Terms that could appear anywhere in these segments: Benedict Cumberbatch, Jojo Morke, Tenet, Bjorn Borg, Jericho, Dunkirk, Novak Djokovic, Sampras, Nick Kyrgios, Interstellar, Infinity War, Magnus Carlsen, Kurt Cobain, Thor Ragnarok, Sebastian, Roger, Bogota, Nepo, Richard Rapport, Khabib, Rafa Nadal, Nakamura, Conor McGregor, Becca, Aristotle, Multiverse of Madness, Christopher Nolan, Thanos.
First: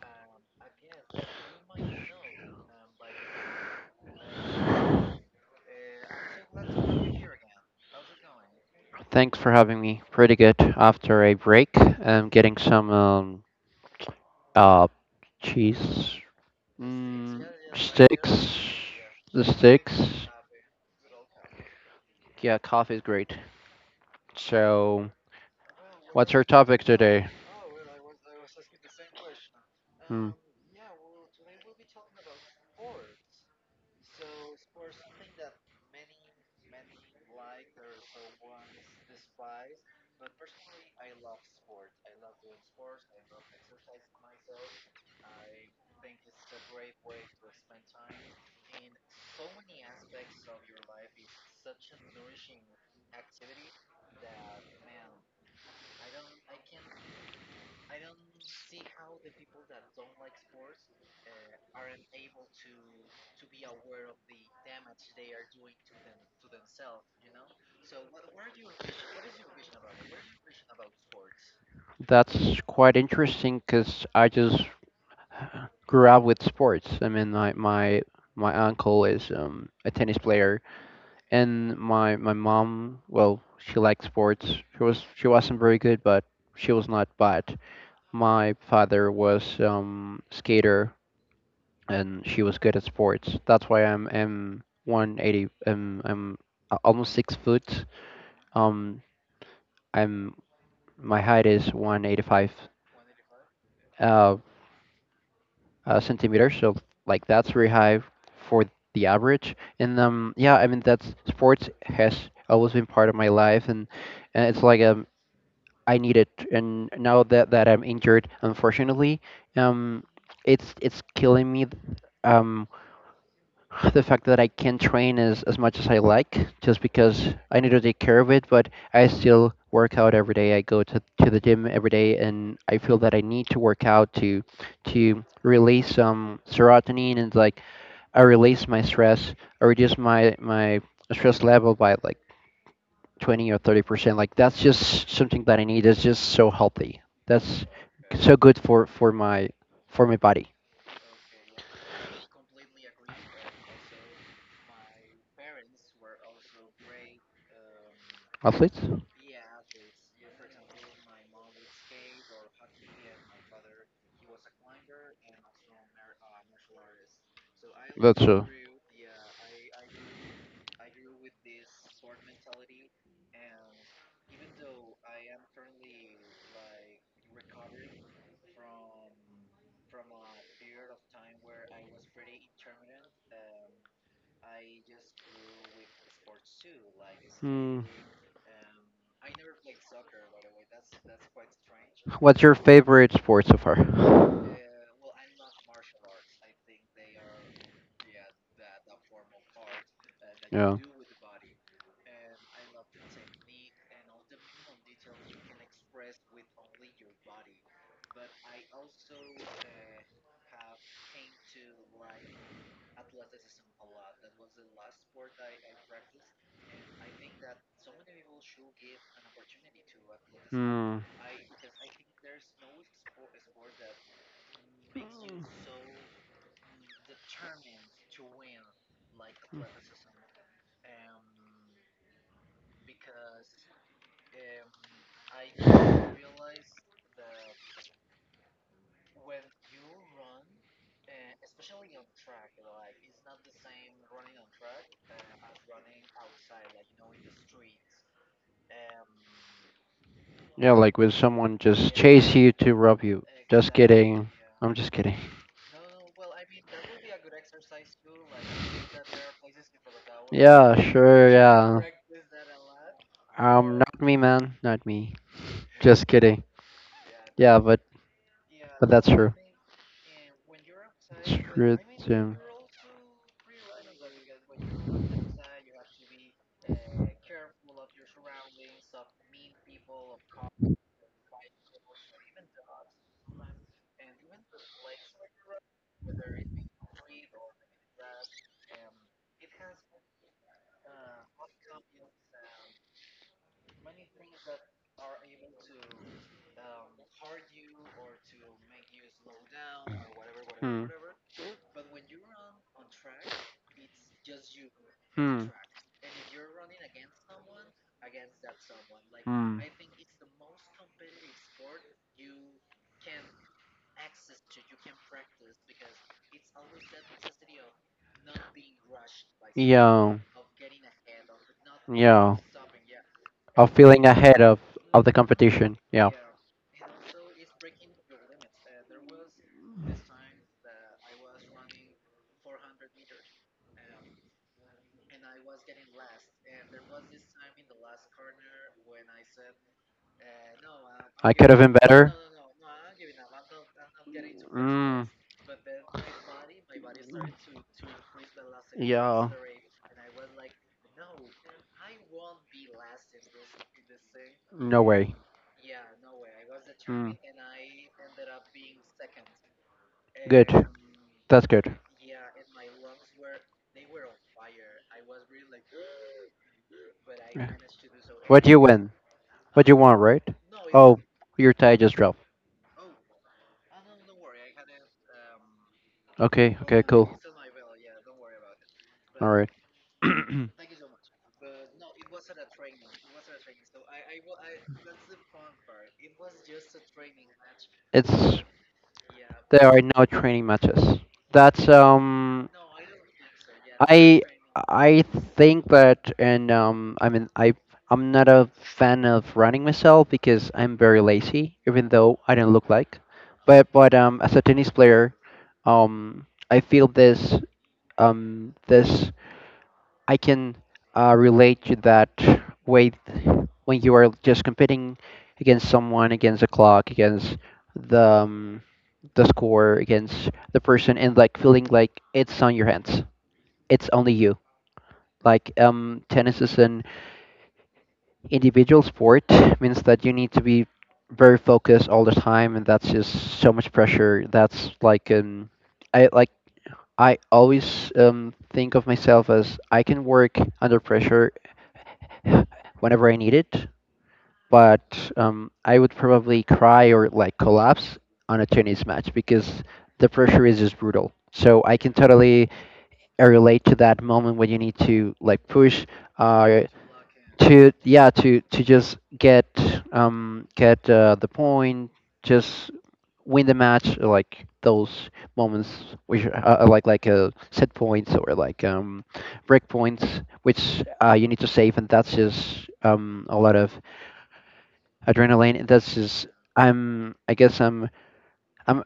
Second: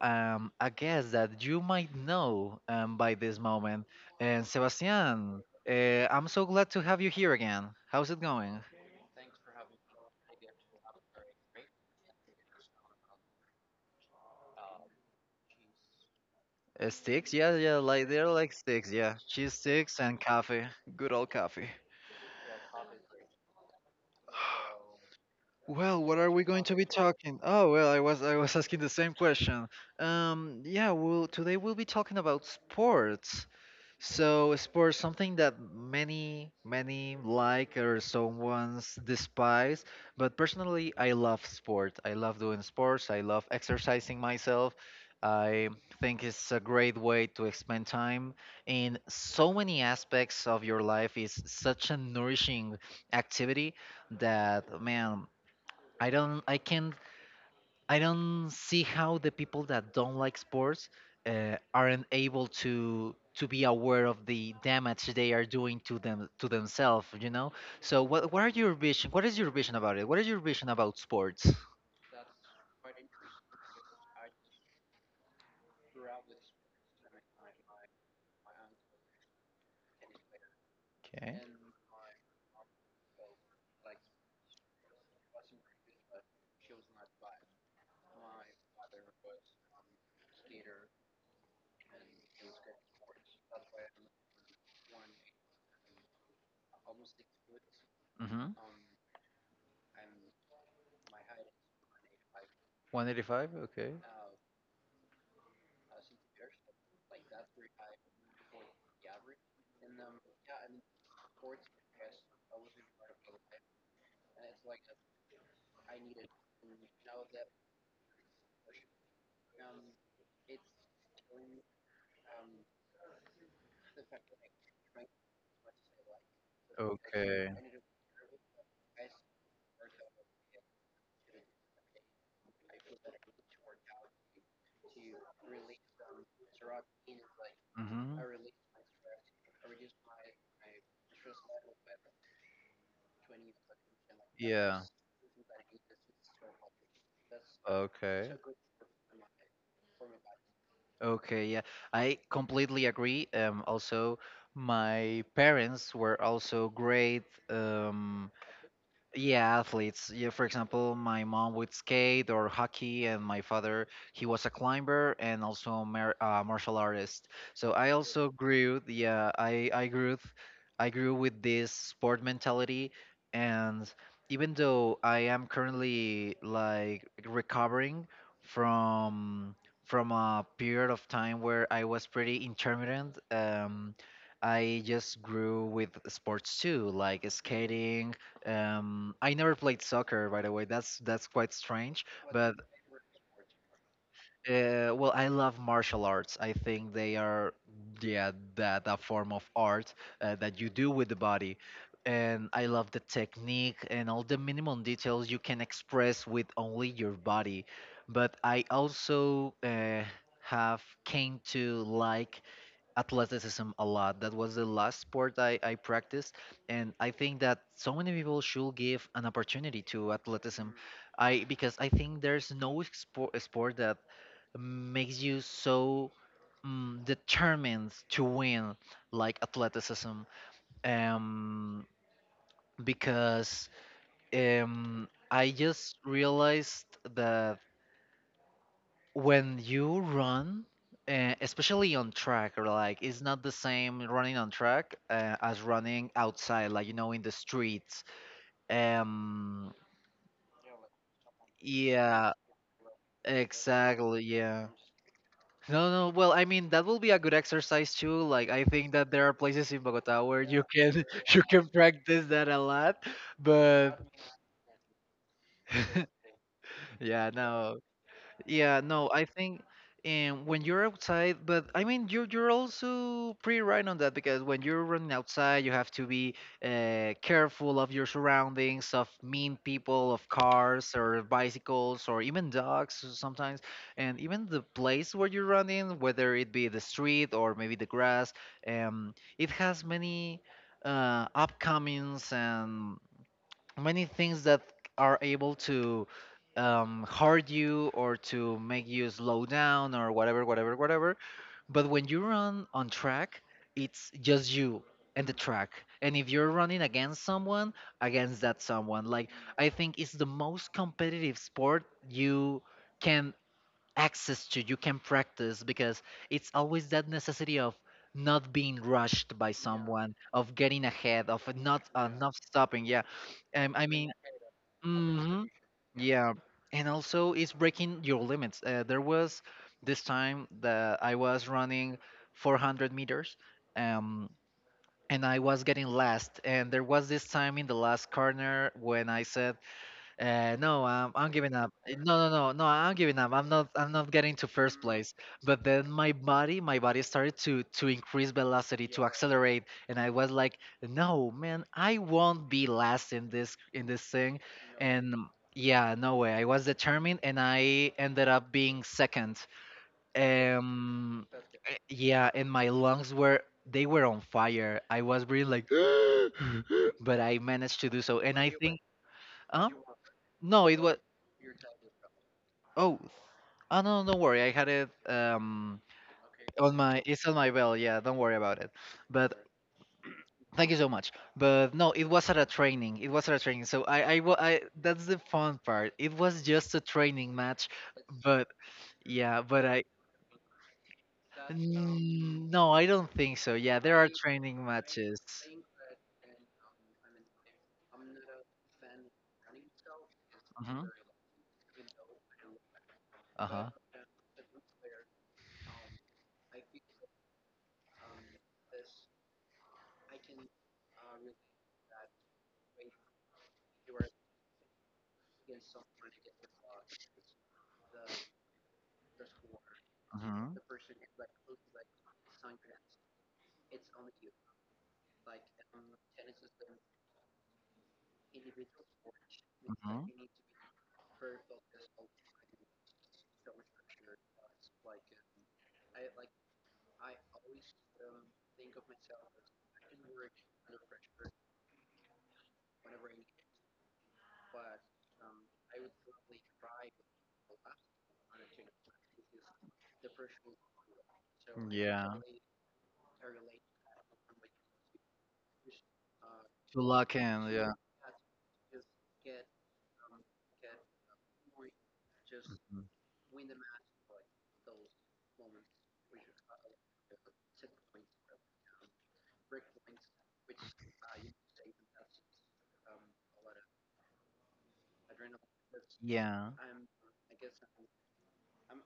a guest that you might know by this moment. And Sebastian, uh, I'm so glad to have you here again. How's it going? Thanks for having me. Pretty good after a break. I'm getting some uh, cheese Sticks? mm, Yeah, yeah, like they're like sticks. sticks, yeah. The Cheese sticks and sticks. coffee. Good old coffee. Yeah, coffee is great. So, Well, what are what's we our going to topic be today? talking? Oh, well, I was asking the same question. Hmm. Yeah, well, today we'll be talking about sports. So, sports something that many like or someone's despise, but personally, I love sport. I love doing sports. I love exercising myself. I think it's a great way to spend time in so many aspects of your life. It's such a nourishing activity that man I can't I don't see how the people that don't like sports aren't able to be aware of the damage they are doing to them to themselves, you know? So what are your vision what is your vision about it? What is your vision about sports? That's quite interesting because I just grew up with sports. I mean, my uncle is a tennis player, Okay. and my mom, well, she liked sports. She wasn't very good, but she was not bad. My father was skater, and she was good at sports. That's why I'm 180, almost 6 foot. Mhm. Um I'm My height is 185 185. Okay. uh, centimeters, so like that's very high for the average. And yeah, I mean, that's sports has always been part of my life, and it's like a, I need it. And now that I'm injured, unfortunately, um, it's killing me. Um, the fact that I can't train as much as I like, just because Okay. I need to take care of it, but I still work out every day. I go to the gym every day, and I feel that I need to work out to release some serotonin, and, like, Mhm. I release my stress. I reduce my stress level by like 20 or 30%. Like, that's Yeah. just something that I need. It's just so healthy. That's Okay. so good for my body. Okay, yeah, I completely agree. Also, my parents were also great. Um, Athletes. yeah, athletes. Yeah, for example, my mom would skate or hockey, and my father, he was a climber and also a martial artist. So I That's also so... grew, yeah, I I grew with this sport mentality, and even though I am currently like recovering from from a period of time where I was pretty intermittent, I just grew with sports too, like Hmm. skating I never played soccer, by the way. That's quite strange. What's your But favorite sport so far? Well, I love martial arts. I think they are, yeah, that form of art that you Yeah. do with the body, and I love the technique and all the minimum details you can express with only your body. But I also have came to like athleticism a lot. That was the last sport I practiced. And I think that so many people should give an opportunity to athleticism. Hmm. I because I think there's no sport, sport that makes you so determined to win like athleticism. Um, because um, I just realized that when you run especially on track or like it's not the same running on track as running outside like you know in the streets. um Like with someone, yeah, you to rob you. exactly, yeah. I'm just kidding. No, No, well, I mean that will be a good exercise too. Like I think that there are places in Bogota where you can you can practice that a lot, a lot, but not me, man. Not me. Just kidding. yeah, Yeah, no. but... Yeah, And... no, I think and when you're outside, but I mean you're also pretty right on that because when you're running outside, you have to be careful of your surroundings, of mean people, of cars or bicycles or even dogs sometimes, and even the place where you're running, whether it be the street or maybe the grass, it has many upcomings and many things that are able to hurt you or to make you slow down or whatever, whatever, whatever. But when you run on track, it's just you and the track. And if you're running against someone, against that someone, Hmm. like I think it's the most competitive sport you can access to you can practice because it's always that necessity of not being rushed by yeah someone Yeah, of getting ahead of not yeah not yeah. stopping yeah Of um, i feeling mean ahead of, the hmm competition. Yeah. yeah. And also it's breaking your limits. There was this time that I was running 400 meters, um, and I was getting last and there was this time in the last corner when I said, no, I'm I could giving have up. been Eh, better. no, no, no, no, I'm giving up. I'm not getting to first Mm. place. But then my body started to increase velocity, to Yeah. accelerate, and I was like, no, man, I won't be last in this thing, No way. and yeah, no way. I was Mm. determined, and I ended up being second. Good. Um, That's good. yeah, and my lungs were they were on fire. I was really like, but I Yeah. managed to do so, and What do I you think, win? What do huh? you want, right? No. No, it was. Oh, your tie just dropped. Oh, oh no, don't worry. I had it Okay, on okay, my cool. it's on my bell. Yeah, don't worry about it. All But right. thank you so much. But no, it was at a training. It was at a training. So I, wa- I that's the fun part. It was just a training match. It's, But yeah, but there are I no training matches. That's... Mm, no, I don't think so. Yeah, there are I training I matches. think that, and I mean, I'm not a fan of running myself, because I'm Mhm. very lazy, even though I don't look like. But Uh-huh. but as a tennis player, I feel this, um this I can relate to that way, when you are just competing against someone, against the clock, against the score, against Mhm. the person, and, like, feeling like it's on your hands. It's only you. Like, tennis is an individual sport, means that Mhm. you need to be very focused all the time, and that's just so much pressure. That's like, I like I always think of myself as, I can work under pressure whenever I need it. But I would probably cry or like collapse on a tennis match, because the pressure is just brutal. So I can Yeah. totally relate to that moment when you need to, like, push. Uh, To lock in. to Yeah. Yeah, to just get the point, just win the match, like those moments, which are like, set points, or like break points, which you need to save, and that's just a lot of adrenaline, and that's just... Yeah. i'm i guess i'm i'm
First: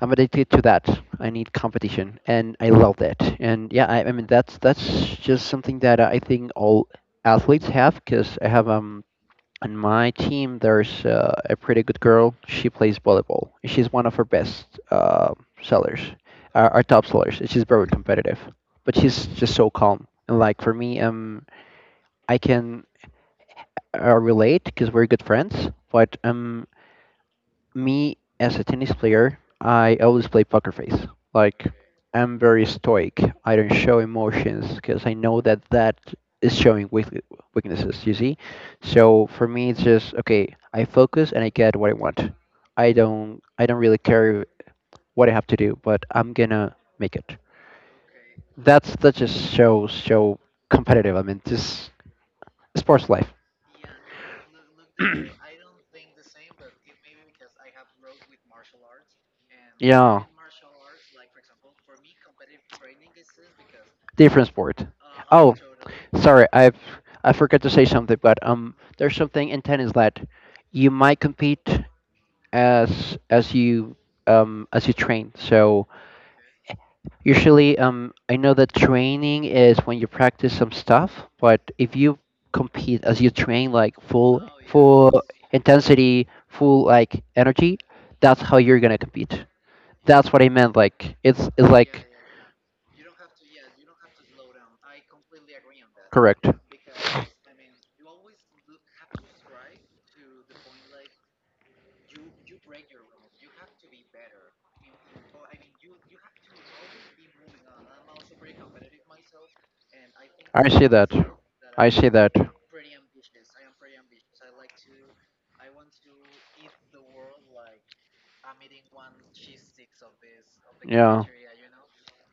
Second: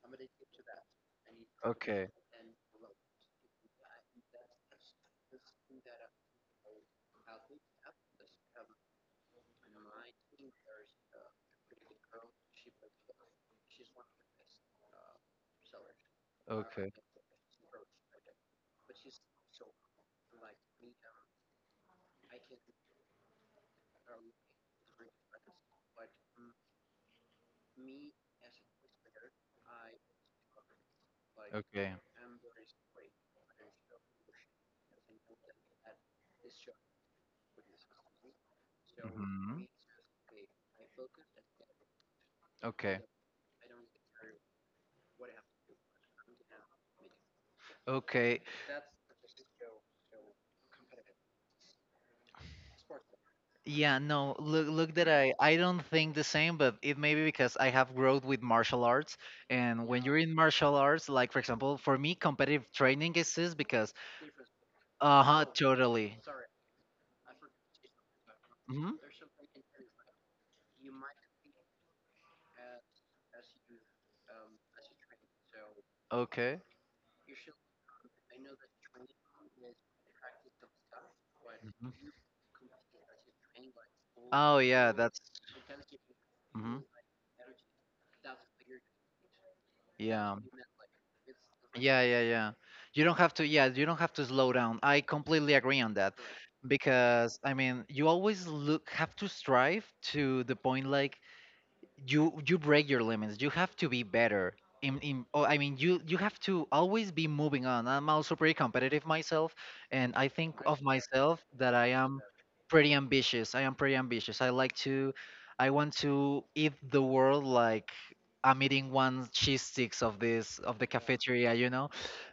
i'm addicted to that. I need Okay. competition, and I love that. And yeah, I mean, that's just something that I think all athletes have. Because I have, on my team, there's a pretty good girl. She plays volleyball. She's one of our best sellers, our Okay. top sellers. She's very competitive, but she's just so calm. And like for me, I can relate, because we're good friends. But me as a tennis player, I always play poker face. Like, Okay. I'm very stoic. I don't show emotions, because I know that that is showing weaknesses, you see? So for Hmm. me, it's just, okay, I focus and I get what I want. I Okay. don't, I don't really care what I have to do, but I'm gonna make it. Okay. That just shows, show competitive. I mean, just sports life. Yeah, no, look look that I don't think the same, but it may be because I have growth with martial arts. And when you're Yeah. in martial arts, like for example, for me, competitive training exists because Different sport. uh-huh, Oh, totally. sorry, I forgot to say something, but Hmm. there's something in tennis that you might compete as as you as you train. So Okay. usually, I know that training is when you practice some stuff, but if Competitive. you compete as you train, like full Oh yeah, full that's intensity, hmm full, like, energy, that's how you're gonna compete. That's yeah. what I meant. Like, it's Yeah, like... yeah, yeah. You don't have to, yeah, you don't have to slow down. I completely agree on that correct. because I mean, you always look have to strive to the point like you break your limits you have to be better in oh, I mean you you have to always be moving on. I'm also pretty competitive myself, and I think I of see that. myself that I I see am that. pretty ambitious. I am pretty ambitious. I like to I want to eat the world, like I'm eating one cheese sticks of this of the Yeah. cafeteria, you know,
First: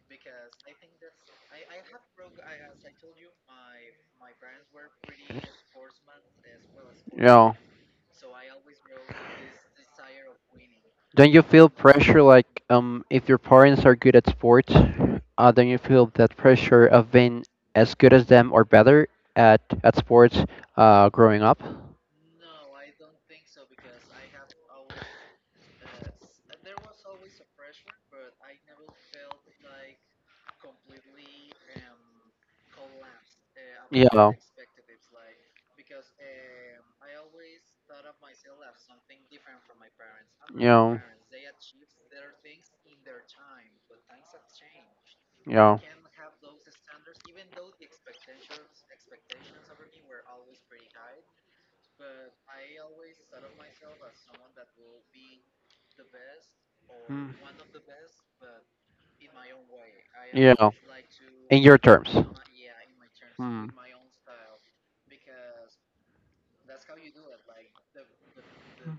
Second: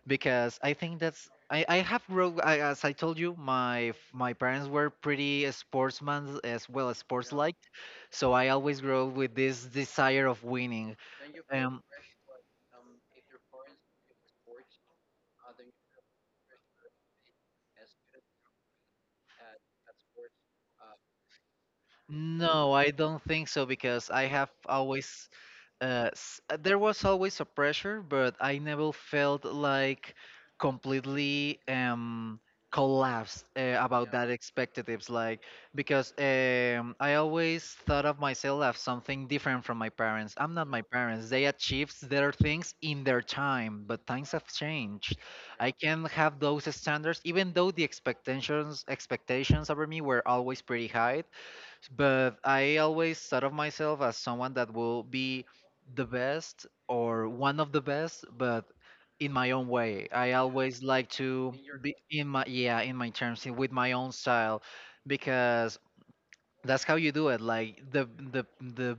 because I think that's I have grow I, as I told you my parents were pretty sportsmen as well as sports Yeah. like, so I always grow with this desire of winning. Don't you feel Um, pressure, like, if your parents are good at sports, don't you feel that pressure of being as good as them, or better at sports, growing up? no, I don't think so because I have always there was always a pressure, but I never felt like completely collapsed about that Yeah. expectatives. Like because I always thought of myself as something different from my parents. I'm not my Yeah. parents. They achieved their things in their time, but times have changed. I Yeah. can have those standards, even though the expectations over me were always pretty high, but I always thought of myself as someone that will be the best or Mm. one of the best, but in my own way. I Yeah. always like to In your be terms. in my yeah in my terms in- Hmm. with my own style because that's how you do it. Like the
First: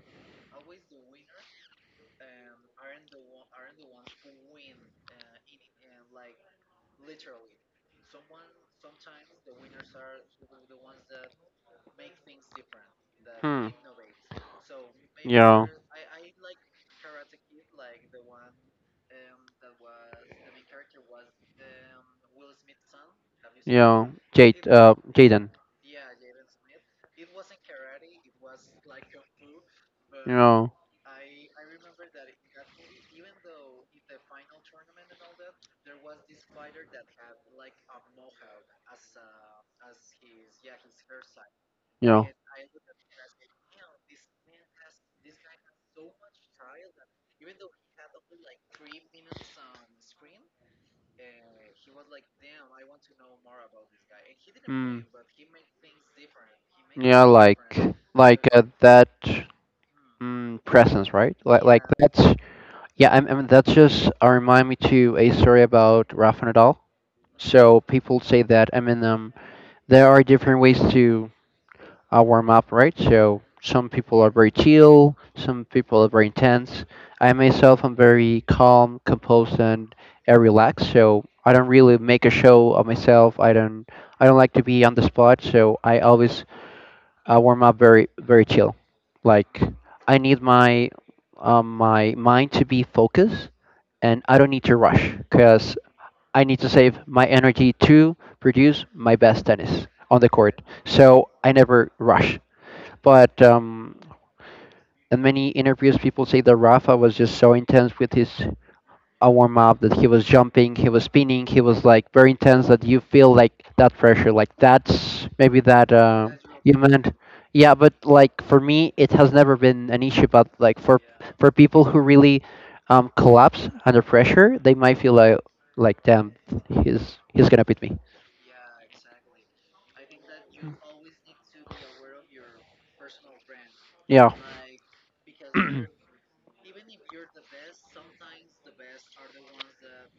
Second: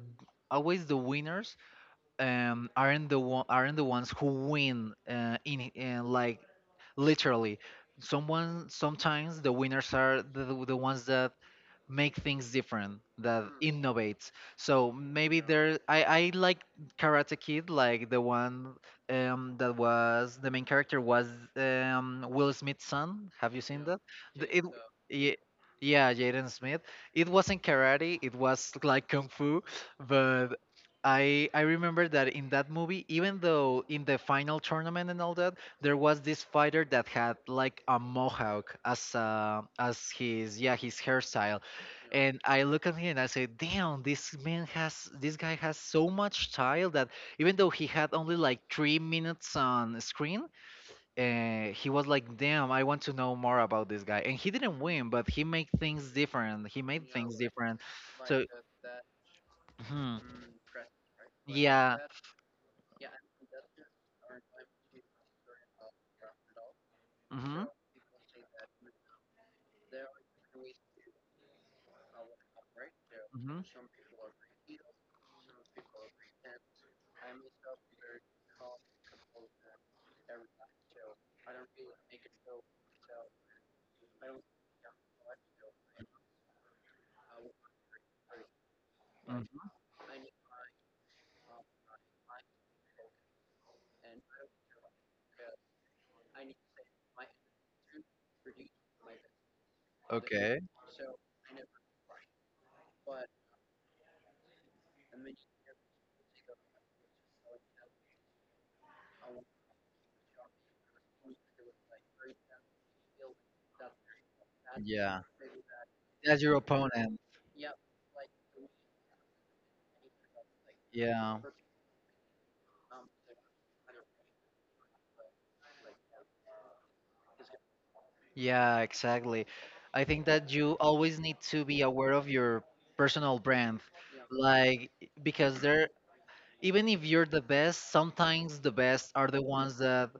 always the winners aren't the one aren't the ones who win in like literally someone sometimes the winners are the ones that make things different that Hmm. innovates. So maybe Yeah. there I like Karate Kid, like the one that was the main character was Will Smith's son, have you seen that? Yeah. The- it Jade, Yeah, Jaden. yeah, Jaden Smith. It wasn't karate, it was like kung fu. But Yeah. I remember that in that movie, even though in the final tournament and all that, there was this fighter that had like a mohawk as his yeah his hairstyle, Yeah. and I look at him and I say, "Damn, this guy has so much style that even though he had only like 3 minutes on screen, he was like, damn, I want to know more about this guy." And he didn't Mm. win, but he made things different. He made Yeah, things like, different. So, that mhm. Presence, right? Like, yeah, Yeah, that's yeah. I mean, that's just, remind me to a story about Rafa Nadal. hmm So people say that, I mean, there are different ways to a warm up, right? So hmm some people are very chill, some people are very intense. I myself am very calm, composed, and relaxed. So I don't really make a show of myself. I don't. I don't like to be on the spot. So I always warm up very, very chill. Like, hmm I need my mind to be focused, and I don't need to rush, because I need to save my energy to produce my best tennis on the okay, court. So I never rush. But in many interviews, people say that Rafa was just so intense with his warm up, that he was jumping, he was spinning, he was, like, very intense, that you feel like that pressure. Like, yeah, that's maybe that that's your you meant. opponent. Yeah, but like for me, it has never been an issue. But like for Yeah. People who really, collapse under pressure, they might feel like, damn, he's gonna beat me. Yeah, exactly. I think that you always need to be aware of your personal brand, Yeah, like because there, even if you're the best, sometimes the best are the ones that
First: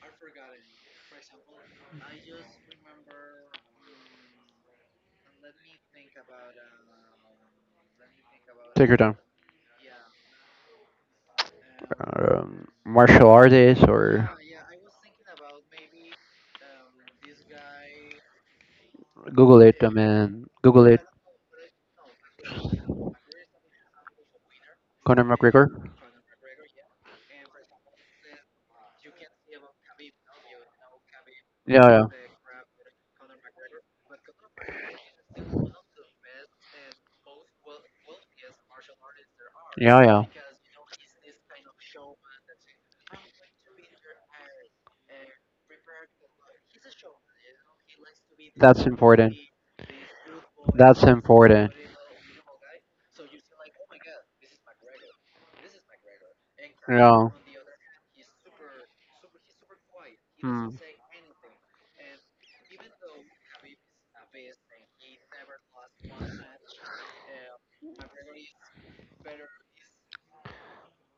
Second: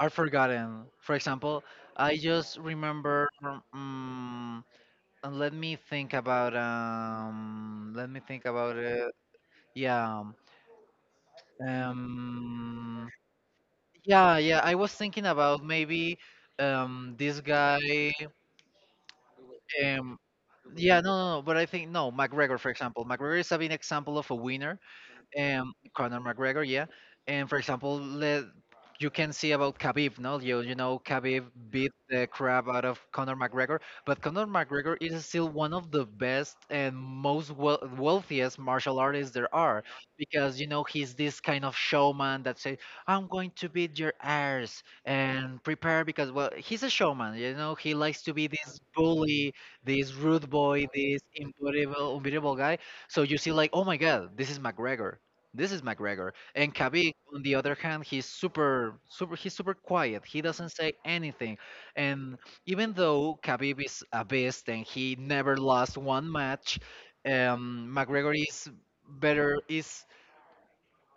are forgotten. For example, I just remember, um, and let me think about, let me think about take her it. down. Yeah, um, Martial artist, or... yeah, yeah. I was thinking about maybe, this guy. Google it. I Um, mean, Google yeah, it. no, no, no. But I think no, McGregor, for example, McGregor is a big example of a winner, Conor McGregor. Conor McGregor, yeah. And for example, let, you can see about Khabib, no? You know, Khabib Yeah, beat yeah, the crap out of Conor McGregor, but Conor McGregor is still one of the best and most wealthiest martial artists there are yeah, yeah. because, you know, he's this kind of showman that says, I'm going to beat your ass and prepare because, well, he's a showman, you know, he likes to be this That's important. bully, this rude boy, That's this important. Unbeatable guy. So you see, like, oh my God, this is McGregor. This is McGregor. And Khabib, Yeah. on the other hand, he's he's super quiet. He doesn't Hmm. say anything. And even though Khabib is a beast and he never lost one match, McGregor is better, is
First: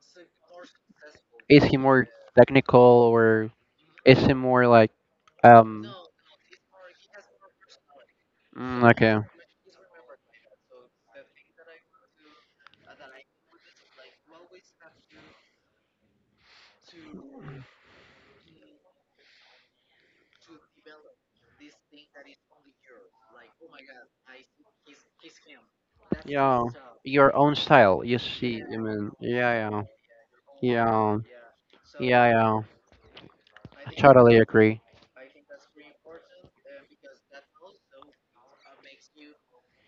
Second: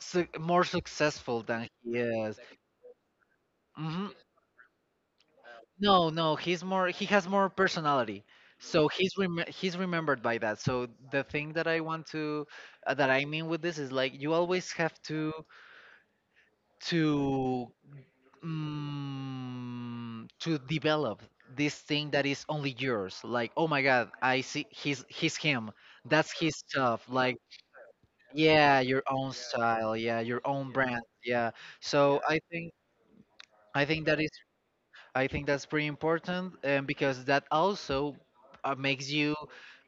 su- more successful Is than he he more is. technical, or Hmm. is he more like um? No, no, he's more, he has more personality. So Okay. He's remembered by that. So the thing that I want to, that I mean with this is like you always have to to develop this thing that is only yours, like, oh my god, I see, he's him, that's his Yeah. stuff, Your like, own style. You see. I yeah, your mean. own Yeah, yeah. style, yeah, your own brand, Yeah, yeah. So yeah, I yeah. think, I I think that is. totally agree. I think that's pretty important, because that also makes you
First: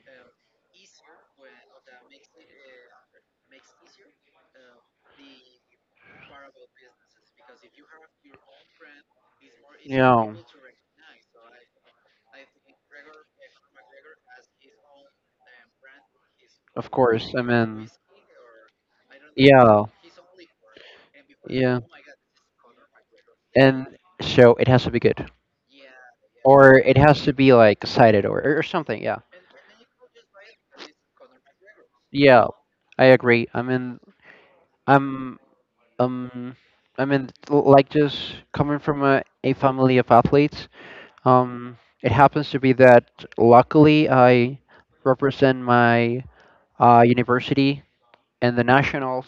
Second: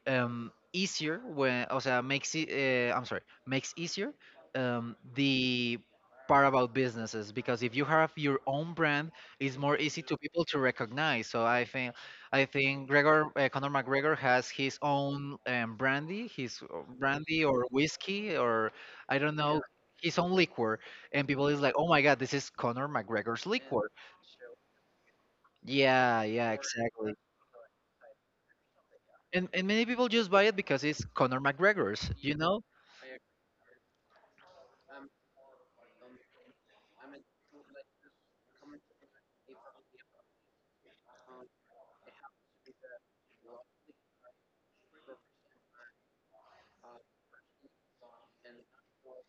easier when, o sea, makes it, I'm sorry, makes easier the part about businesses, because if you have your own brand, it's more easy to Yeah, people to recognize. So I think Gregor, Conor McGregor has his own brandy, his of course. I brandy or mean, whiskey or I don't know, yeah, his own liquor, and people is like, yeah. oh my god, this is Conor McGregor's liquor. And so it has to be good, Yeah, yeah, or it exactly. has to be like cited, or something. Yeah, And many people just buy it because it's Conor McGregor's, you yeah. know? I agree. I mean, I'm um, I mean, like, just coming from a family of athletes. Um, it happens to be that luckily I represent my university and the nationals.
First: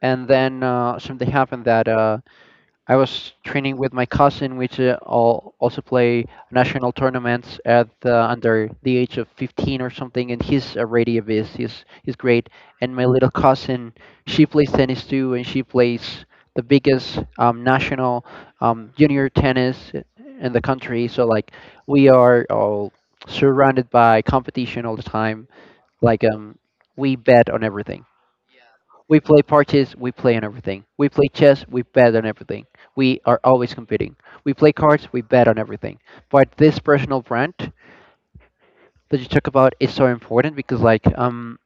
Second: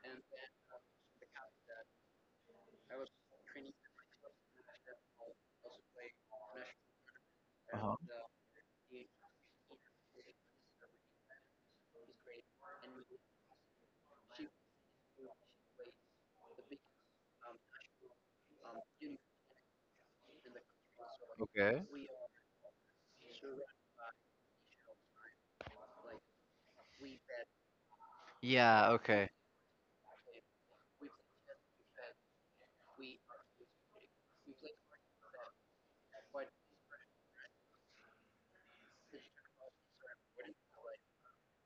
And then something happened, that I was training with my cousin, which, also play national tournaments at, Uh-huh. Under the age of 15 or something. And he's already a beast. He's great. And my little cousin, she plays tennis too, and she plays the biggest national junior tennis in the country. So like, Okay. we are all surrounded by competition all the time. Like, we bet on everything. Yeah, We okay. play parches, we play on everything. We play chess, we bet on everything. We are always competing. We play cards, we bet on everything. But this personal brand that you talk about is so important, because, like,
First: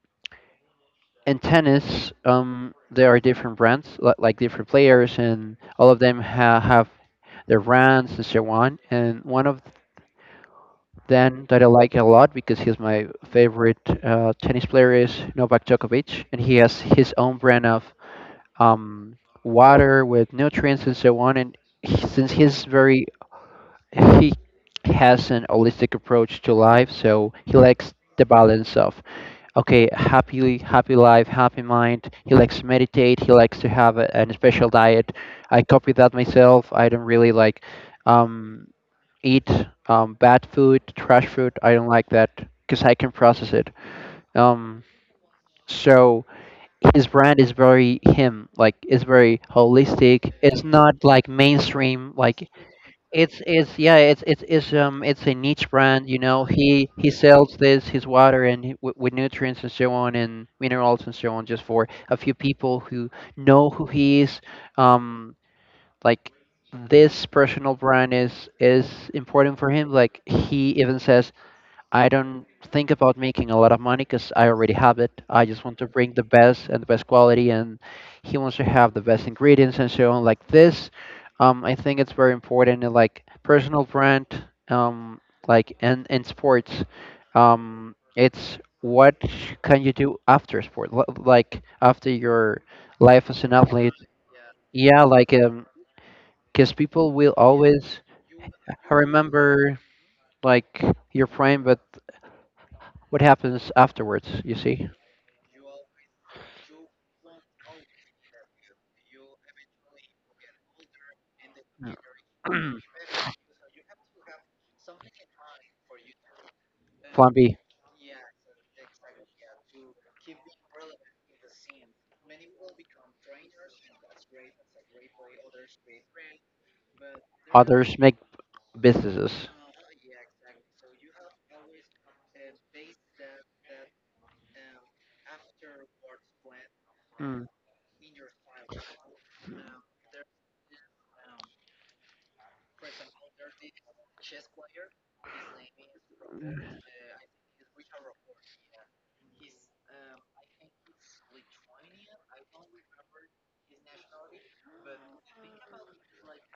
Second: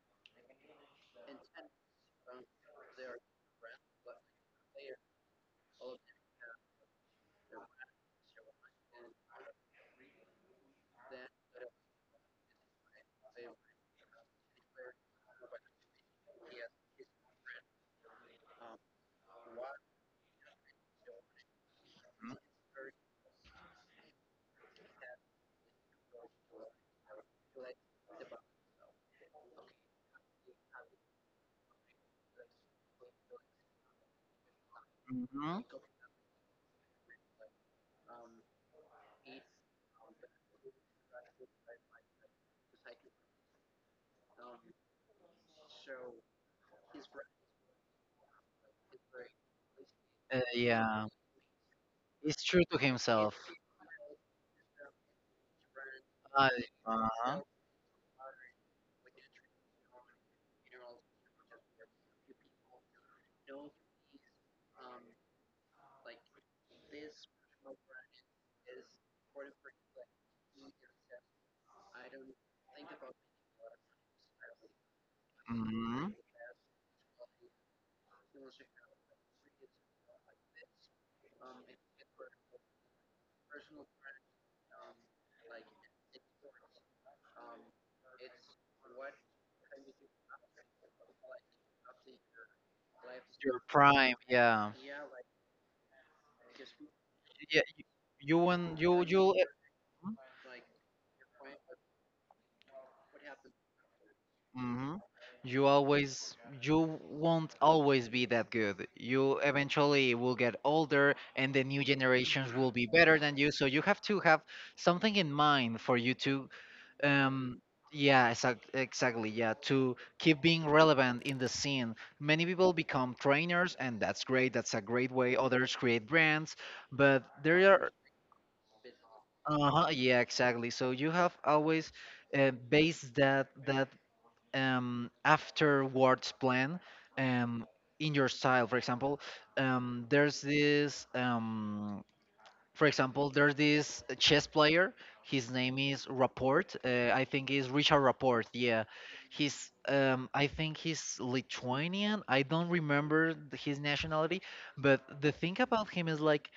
in tennis, there are different brands, like, different players, and all of them have their brands and so on. And one of them that I like a lot, because he's my favorite tennis player, is Novak Djokovic, and he has his own brand of um, water with nutrients and so on. And he, since he's very, he has an holistic approach to life, so he likes the balance of, okay, happy, happy life, happy mind. He likes to meditate. He likes to have an special diet. I Mm-hmm. copy that myself. I don't really like, um, eat, bad food, trash food. I don't like that, because I can process it. Um, so his brand is very him, like, it's very holistic. It's not Yeah, like mainstream. it's Like, true to himself. it's yeah, it's a niche brand. You know, Uh, he uh-huh. sells this, his water, and, with nutrients and so on, and minerals and so on, just for a few people who know who he is. um like, this personal brand is important for him. Like, he even says, I don't think about making a lot of money, because I already have it. I just want to Hmm. bring the best and the best quality, and he wants to have the best ingredients and so on. Like this, I think it's very important. In, like, personal brand, like, and in sports, it's what can you do after sport, like, after your life as an Your athlete. prime, yeah. Yeah, because people will Yeah, always you want I you. remember like your prime, but what happens afterwards, you see. Hmm. You always, you won't always be that good. You eventually will get older, and the new generations will be better than you. So you have to have something in mind for you to, Flamby, um, yeah, exactly, yeah, to keep being relevant in the scene. Many people become trainers, and that's great. That's a great way. Others create brands, but there are, others make businesses. uh-huh, yeah, exactly. So you have always base that afterwards plan, Mm. um, in your style. For example, there's this, for example, there's this chess player. His name is Rapport. I think is Richard Rapport. Yeah, he's. I think he's Lithuanian. I don't remember his nationality, but the thing about him is like,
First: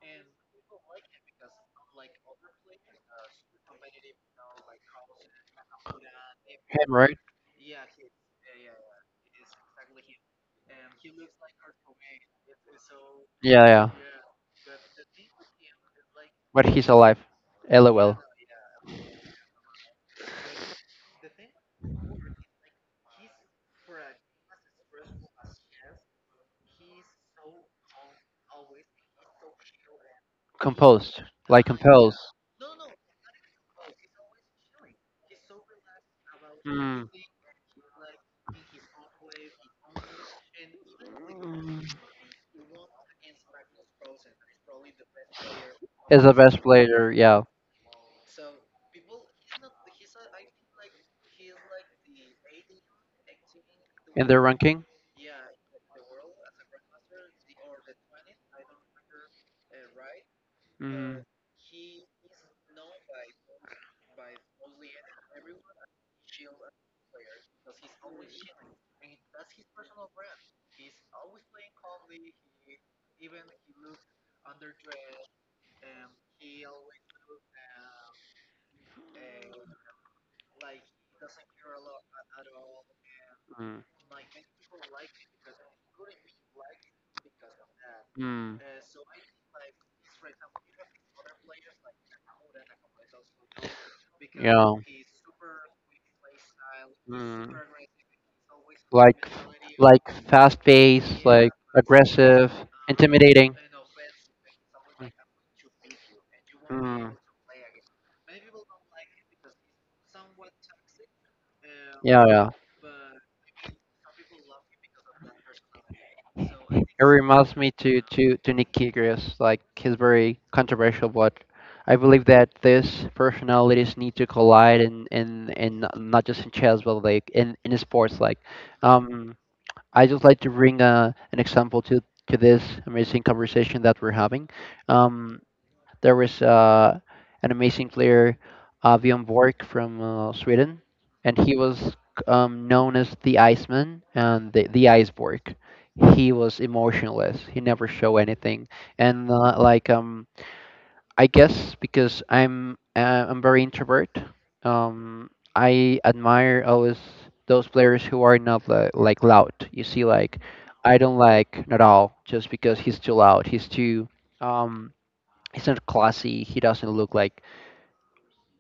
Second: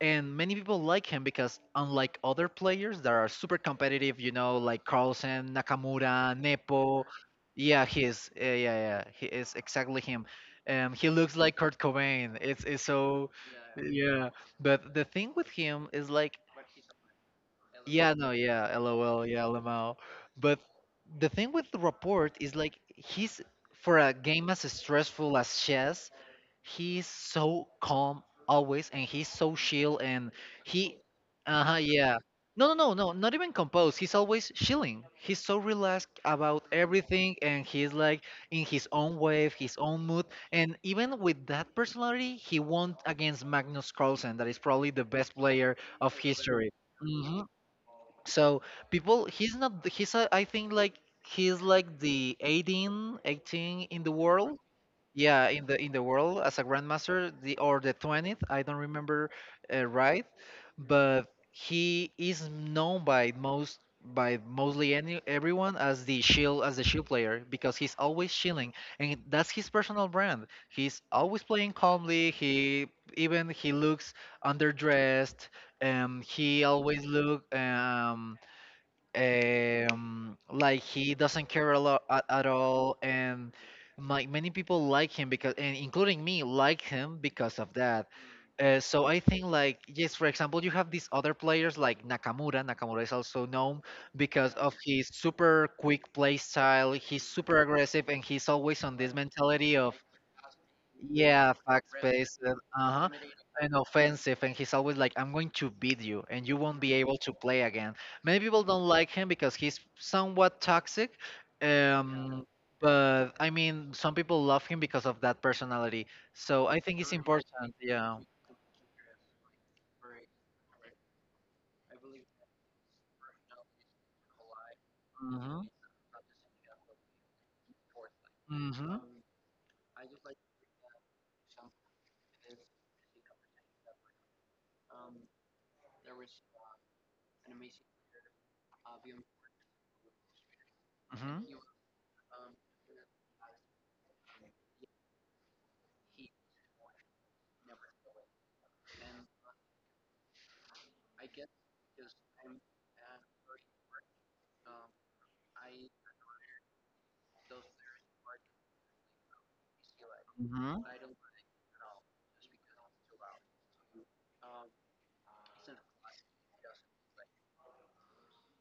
and many people like him because unlike other players that are super competitive, you know, like Carlsen, Nakamura, Him, Nepo, right? yeah, he's. Yeah, yeah, yeah. He is exactly him. He looks like Kurt Cobain. It's so, Yeah, yeah. yeah. But the thing with him is like, But he's alive. yeah, LOL. no, yeah, LOL, yeah, LMAO. But the thing with the report is like he's, for a game as stressful as chess, he's so calm always, and he's so chill, and he, Composed. uh Like huh, yeah. composed. No, no, no, no, not even composed. He's always chilling. He's so relaxed about Mm. everything, and he's like in his own wave, his own mood. And even with that Mm. personality, he won against Magnus Carlsen, that is probably the best player of Is the best history. player, Mm-hmm. yeah. So people, he's not he's a, I think like he's like the 18 in the In their world, ranking? yeah, in the world as a grandmaster, the or the 20th, I don't remember, right, Mm. but he is known by most, by mostly any everyone as the shield, as the shield player because he's always shielding, and that's his personal brand. He's always playing calmly. He, even he looks underdressed, he always look like he doesn't care a lot at all, and Mm. like many people like him because, and including me, like him because of that. Mm. So I think, like, yes, for example, you have these other players like Nakamura. Nakamura is also known because Yeah. of his super quick play style. He's Mm. super aggressive and he's always on this like mentality of, like fast paced, like yeah, fact-based, aggressive, and uh-huh, intimidating. and offensive, and he's always like, I'm going to beat you and you won't be Mm. able to play again. Many people don't like him because he's somewhat toxic. Yeah, Um yeah. but I mean some people love him because of that personality. So I think It it's reminds me important, to yeah. to to Nick Kyrgios. Like he's very controversial, but I believe that these personalities need to collide in in Mhm. in not just in chess, but like in sports. Like, Mhm. um, I just like to bring an example to this amazing conversation that we're having. Um, There was an amazing player, Bjorn Borg from Sweden, and he Mhm. was known as the Iceman and the Iceborg. He was emotionless. He never showed anything, and I guess because I'm very introvert. Um, I admire always those players who are not li- like loud. You see, like Mhm. I don't like Nadal just because he's too loud. He's too um he's not classy. He doesn't look like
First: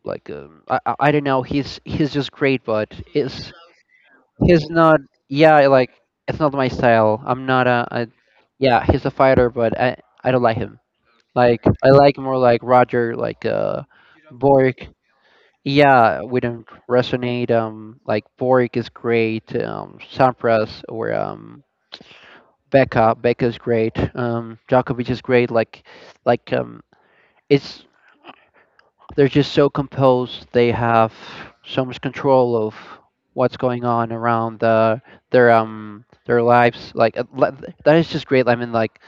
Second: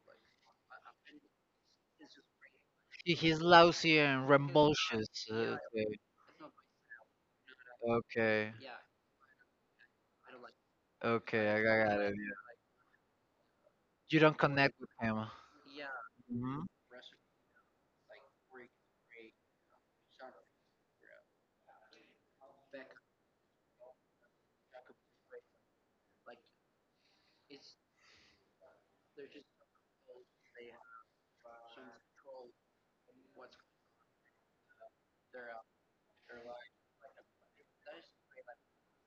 I don't know. He's just great, but He's it's lousy and he's not. rambunctious. Yeah, like it's not my style. I'm not a. Okay. Okay. yeah, he's a fighter, but I don't like him. Okay, I Like I got it. like more Yeah. like Roger, like You don't connect Borg. with him. Yeah, we don't Mhm. resonate. Like Borg is great. Sampras or Becca's great. Djokovic is great. Like um, it's they're just so composed. They have so much control of what's going on around their lives. Like that is just great. I mean, like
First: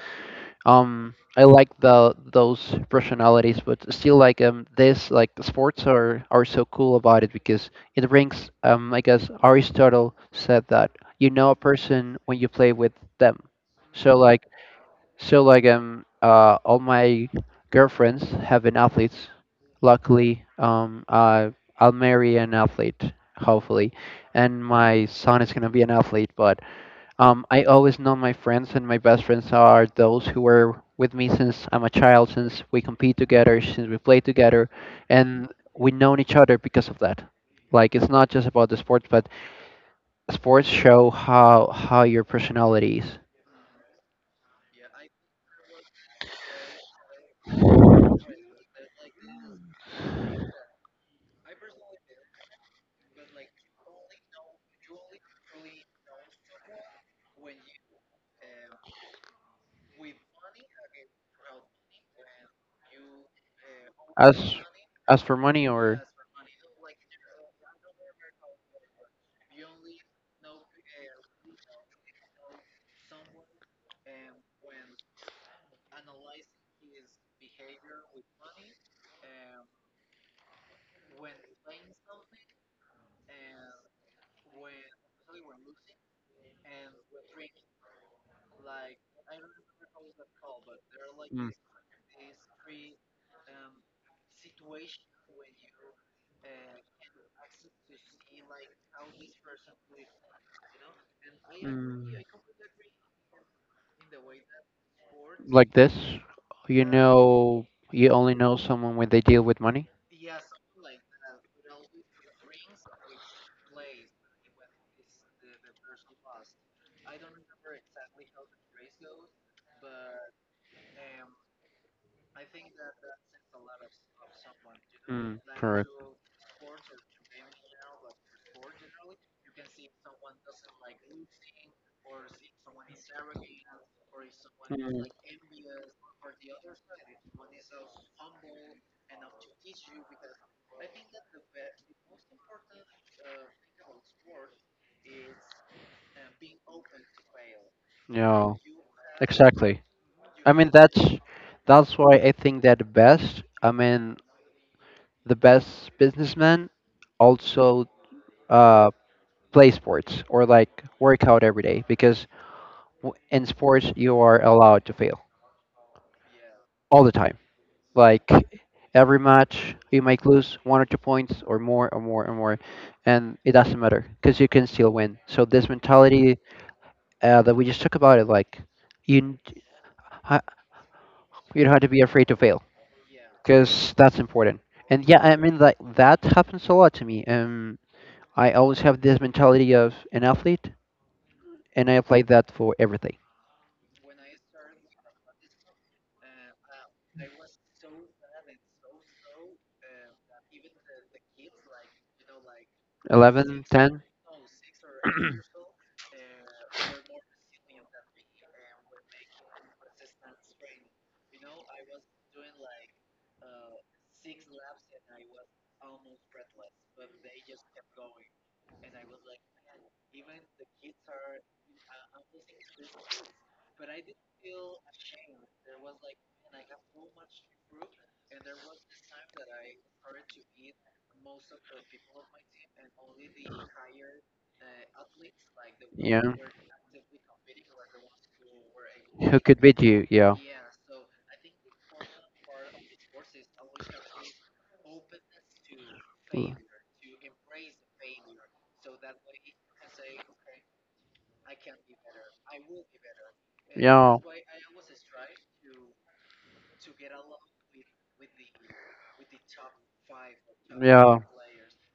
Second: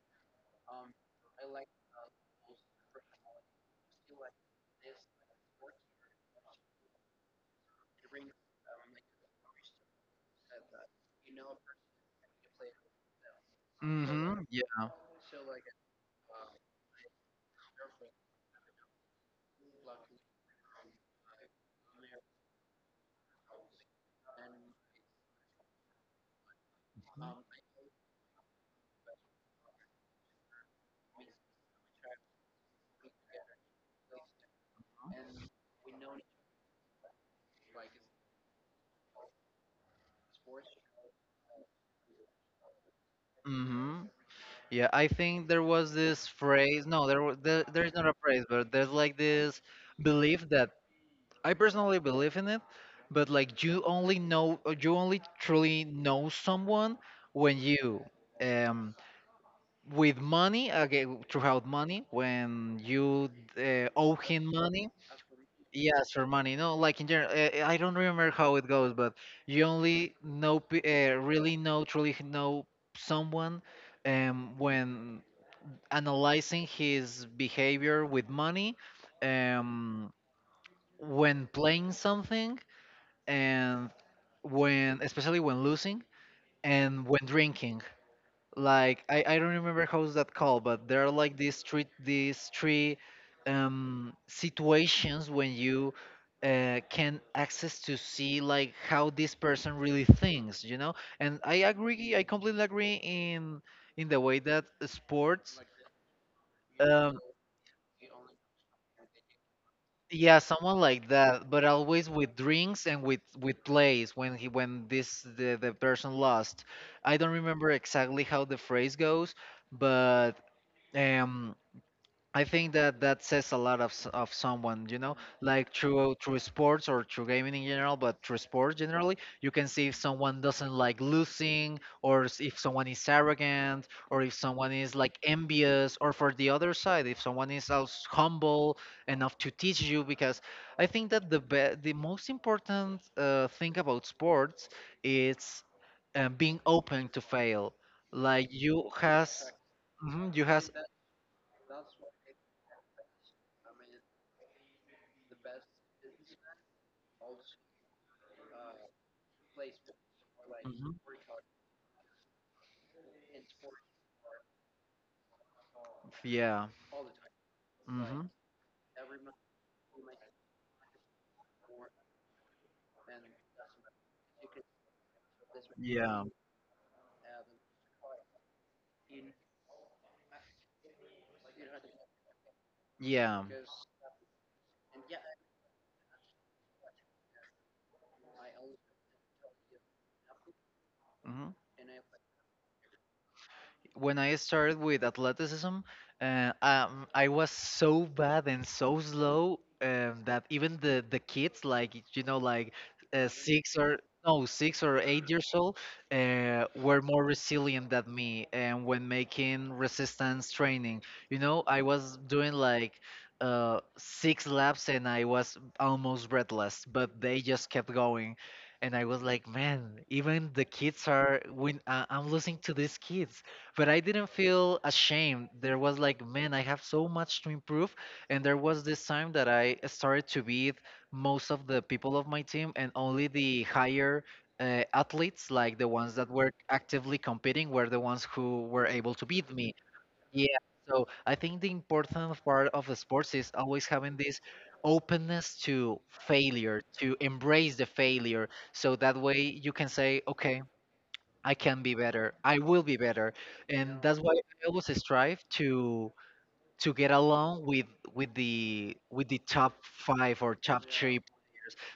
um, I like the those personalities, but still, this like the sports are so cool about it because it brings I guess Aristotle said that you know a person when you play with them. So Mhm. like Yeah. so all my girlfriends have been athletes luckily. I I'll marry an athlete hopefully, and my son is going to be an athlete. But I always Mm. know my friends, and my best friends are those who were with me since I'm a child, since we compete together, since we play together and we know each other because of that. Like it's not just about the sports, but sports show how your personality is. Mhm. Yeah, I think there was this phrase. No, there's not a phrase, but there's like this belief that I personally believe in it, but like you only know, or you only truly know someone when you, um with money, okay, throughout money, when you owe him as money. as for money or Yes, for money. No, like in general, I don't remember how it goes, but you only know, really know, truly know someone, when analyzing his behavior with money, um, when playing something, and when, especially when losing, and when drinking, like, I don't remember how's that called, but there are like mm, these three situations when you can access to see, like, how this person really thinks, you know. And I agree, mm. I completely agree in, the way that sports, Like this. You um, know, you only know someone when they deal with money. yeah, someone like that, but always with drinks and with plays when he when this the person lost. I don't remember exactly how the phrase goes, but. um I think that that says a lot of of someone, you know, Mm, like correct. through sports, or through gaming in general, but through sports generally, you can see if someone doesn't like losing, or if someone is arrogant, or if someone is Mm. like envious, or for the other side, if someone is also humble enough to teach you. Because I think that the most important thing about sports is being open to fail. Like Yeah, you has, exactly. mhm, you I mean, has. That's why I think that the best. I mean, the best businessmen also uh, play sports or like work out every day because in sports you are allowed to fail Yeah, like. all the time. Mm-hmm, Like right? every match you might lose 1 or 2 points or more, and it doesn't matter because you can still win. So this Yeah. mentality that we just talked about it. Like you n- ha- you don't have to be afraid to fail Yeah. because that's important. And yeah, I mean, like that happens a lot to me. I always have this mentality of an athlete, Hmm. and I apply that for everything. When I started with athleticism, I was so bad and so slow, that even the kids, like, you know, like 11, six ten. or no 6 or 8 years old, were more resilient than me. And when making resistance training, you know, I was doing like. Six laps and I was almost breathless, but they just kept going, and I was like, "Man, even the kids are, I'm losing to these kids." But I didn't feel ashamed. There was like, man, I have so much to improve. And there was this time that I started to beat most of the people of my team, and only the higher athletes, like the ones that Yeah. were actively competing, were the ones who were able to Who beat could me. beat you? Yeah. Yeah. So I think the important part of the sports is always having this openness to Mm. failure, to embrace the failure. So that way you can say, okay, I can be better. I will be better, and Yeah. that's why I always strive to get along with the top five or top three. Yeah.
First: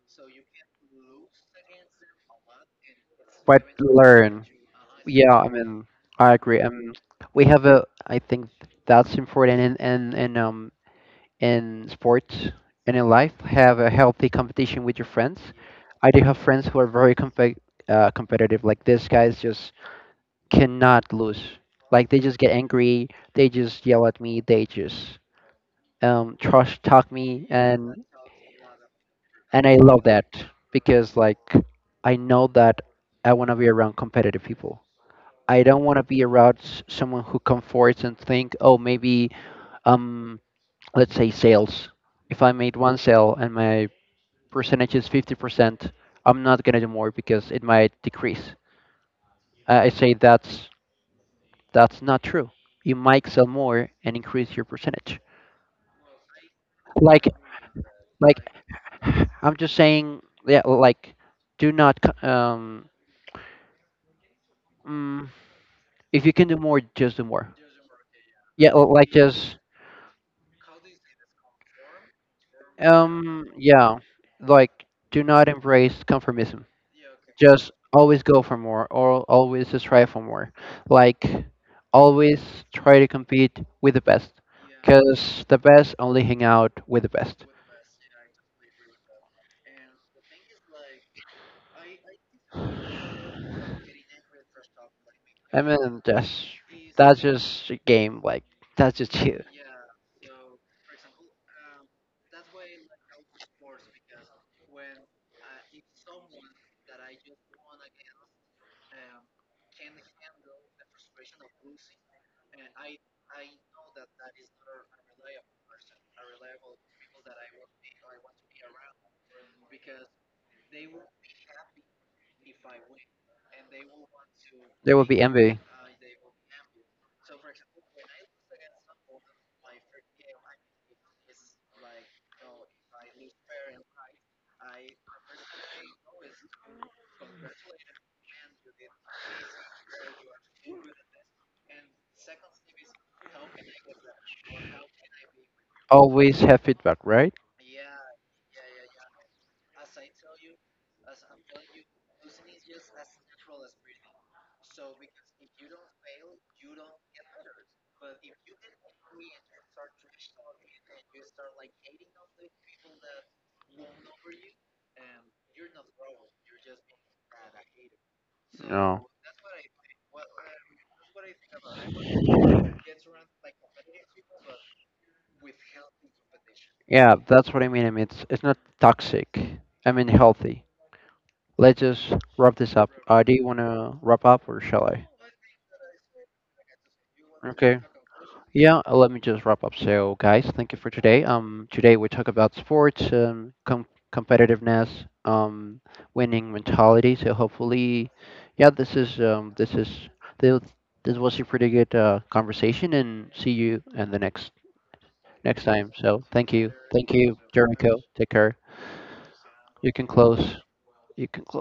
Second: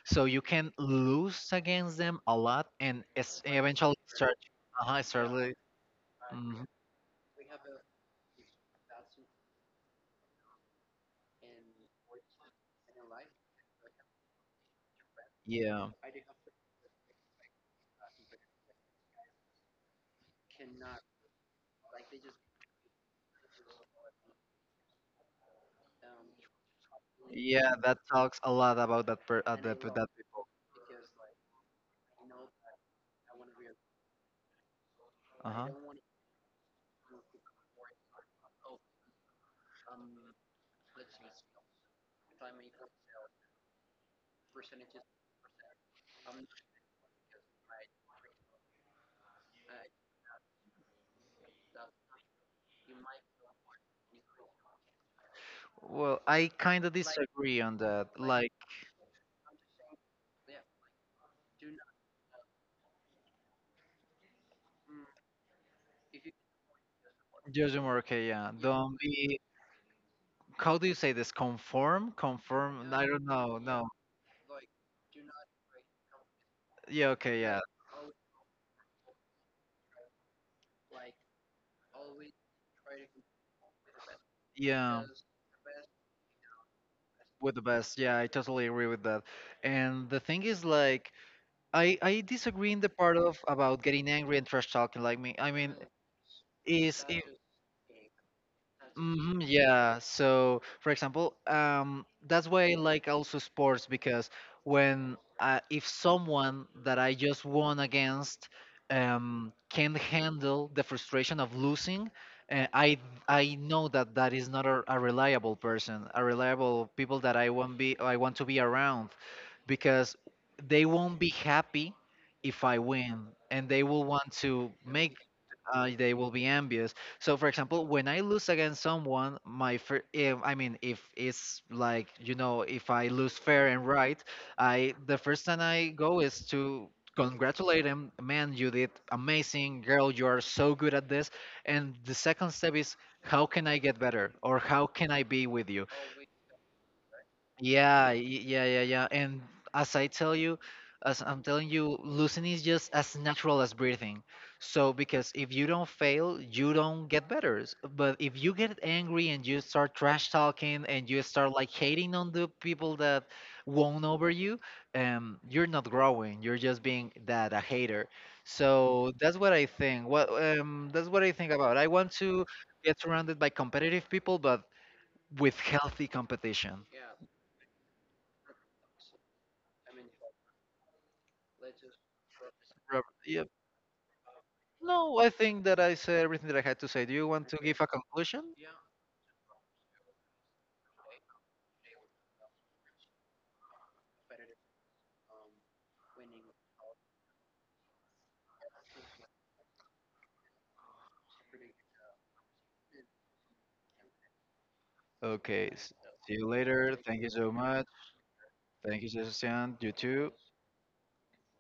So you can lose against them a lot, and But eventually start. learn. Uh-huh, Yeah, I mean, I agree. mhm, We have a. I think that's important in sports and in life. Have a healthy competition with your friends. yeah, I do have friends who are very competitive. Like these guys just cannot lose. Like they just get angry. They just yell at me. They just trash talk me, yeah. That talks a lot about that per and I that love that that people. because like I know that I want to be around competitive people. Uh I huh. don't want to be around someone who comforts and think, oh, maybe um, let's say sales. If I made one sale and my percentage is 50%, I'm not gonna do more because it might decrease. I say that's not true. You might sell more and increase your percentage. Well, I kind of Like disagree on that. like Like I'm just saying yeah like do not c- um mm, if you can do more just do more. Jojo Morke, yeah. Yeah Don't like be. just How do you say this? Conform? Conform? I don't um know. No. yeah like do not embrace conformism. Yeah. Okay. Yeah. Just always go for more or always strive for more. Like always try to compete with the best Yeah. because the best only hang out with the best. With the best. Yeah. I totally agree with that. And the thing is, like, I disagree in the part of about getting angry and trash talking. Like me. I I mean, mean, is that's if, just a game. Like that's just you. hmm, yeah. So, for example, that's why I like also sports, because when if someone that I just won against can't handle the frustration of losing, uh, I I know that that is not a reliable person, a reliable people that I want to be around, because they won't be happy if I win, and they will want to There will make. be envy. They will be envious. So, for example, when I lose against someone, if, I mean, if it's like, you know, if I lose fair and right, I the first time I go is to congratulate him. Man, you did amazing, girl. You are so good at this. And the second step is, how can I get better, or how can I be with you? Always have feedback, right? Yeah, yeah, yeah, yeah. And as I tell you, as I'm telling you, losing is just as natural as breathing. So, because if you don't fail, you don't get better. But if you get angry and you start trash talking and you start like hating on the people that won over you, you're not growing. You're just being that a hater. No. So that's what I think. What that's what I think about. I want to get surrounded by competitive people, but with healthy competition. Yeah, that's what I mean. I mean, it's not toxic. I mean, healthy. Let's just wrap this up. Do you Yeah, want to wrap up or shall I? no, I think that I said everything that I had to say. Do you want to Okay. give a conclusion? Yeah, let me just wrap up. So, guys, thank you for today. Today we talk about sports, competitiveness, um, winning mentality. So hopefully, yeah, this, this was a pretty good conversation, and see you in the next Okay. time. So See you later. thank Thank you you, so much. Jericho. Take care. Thank you, Sebastian. You You can too. close. You can close.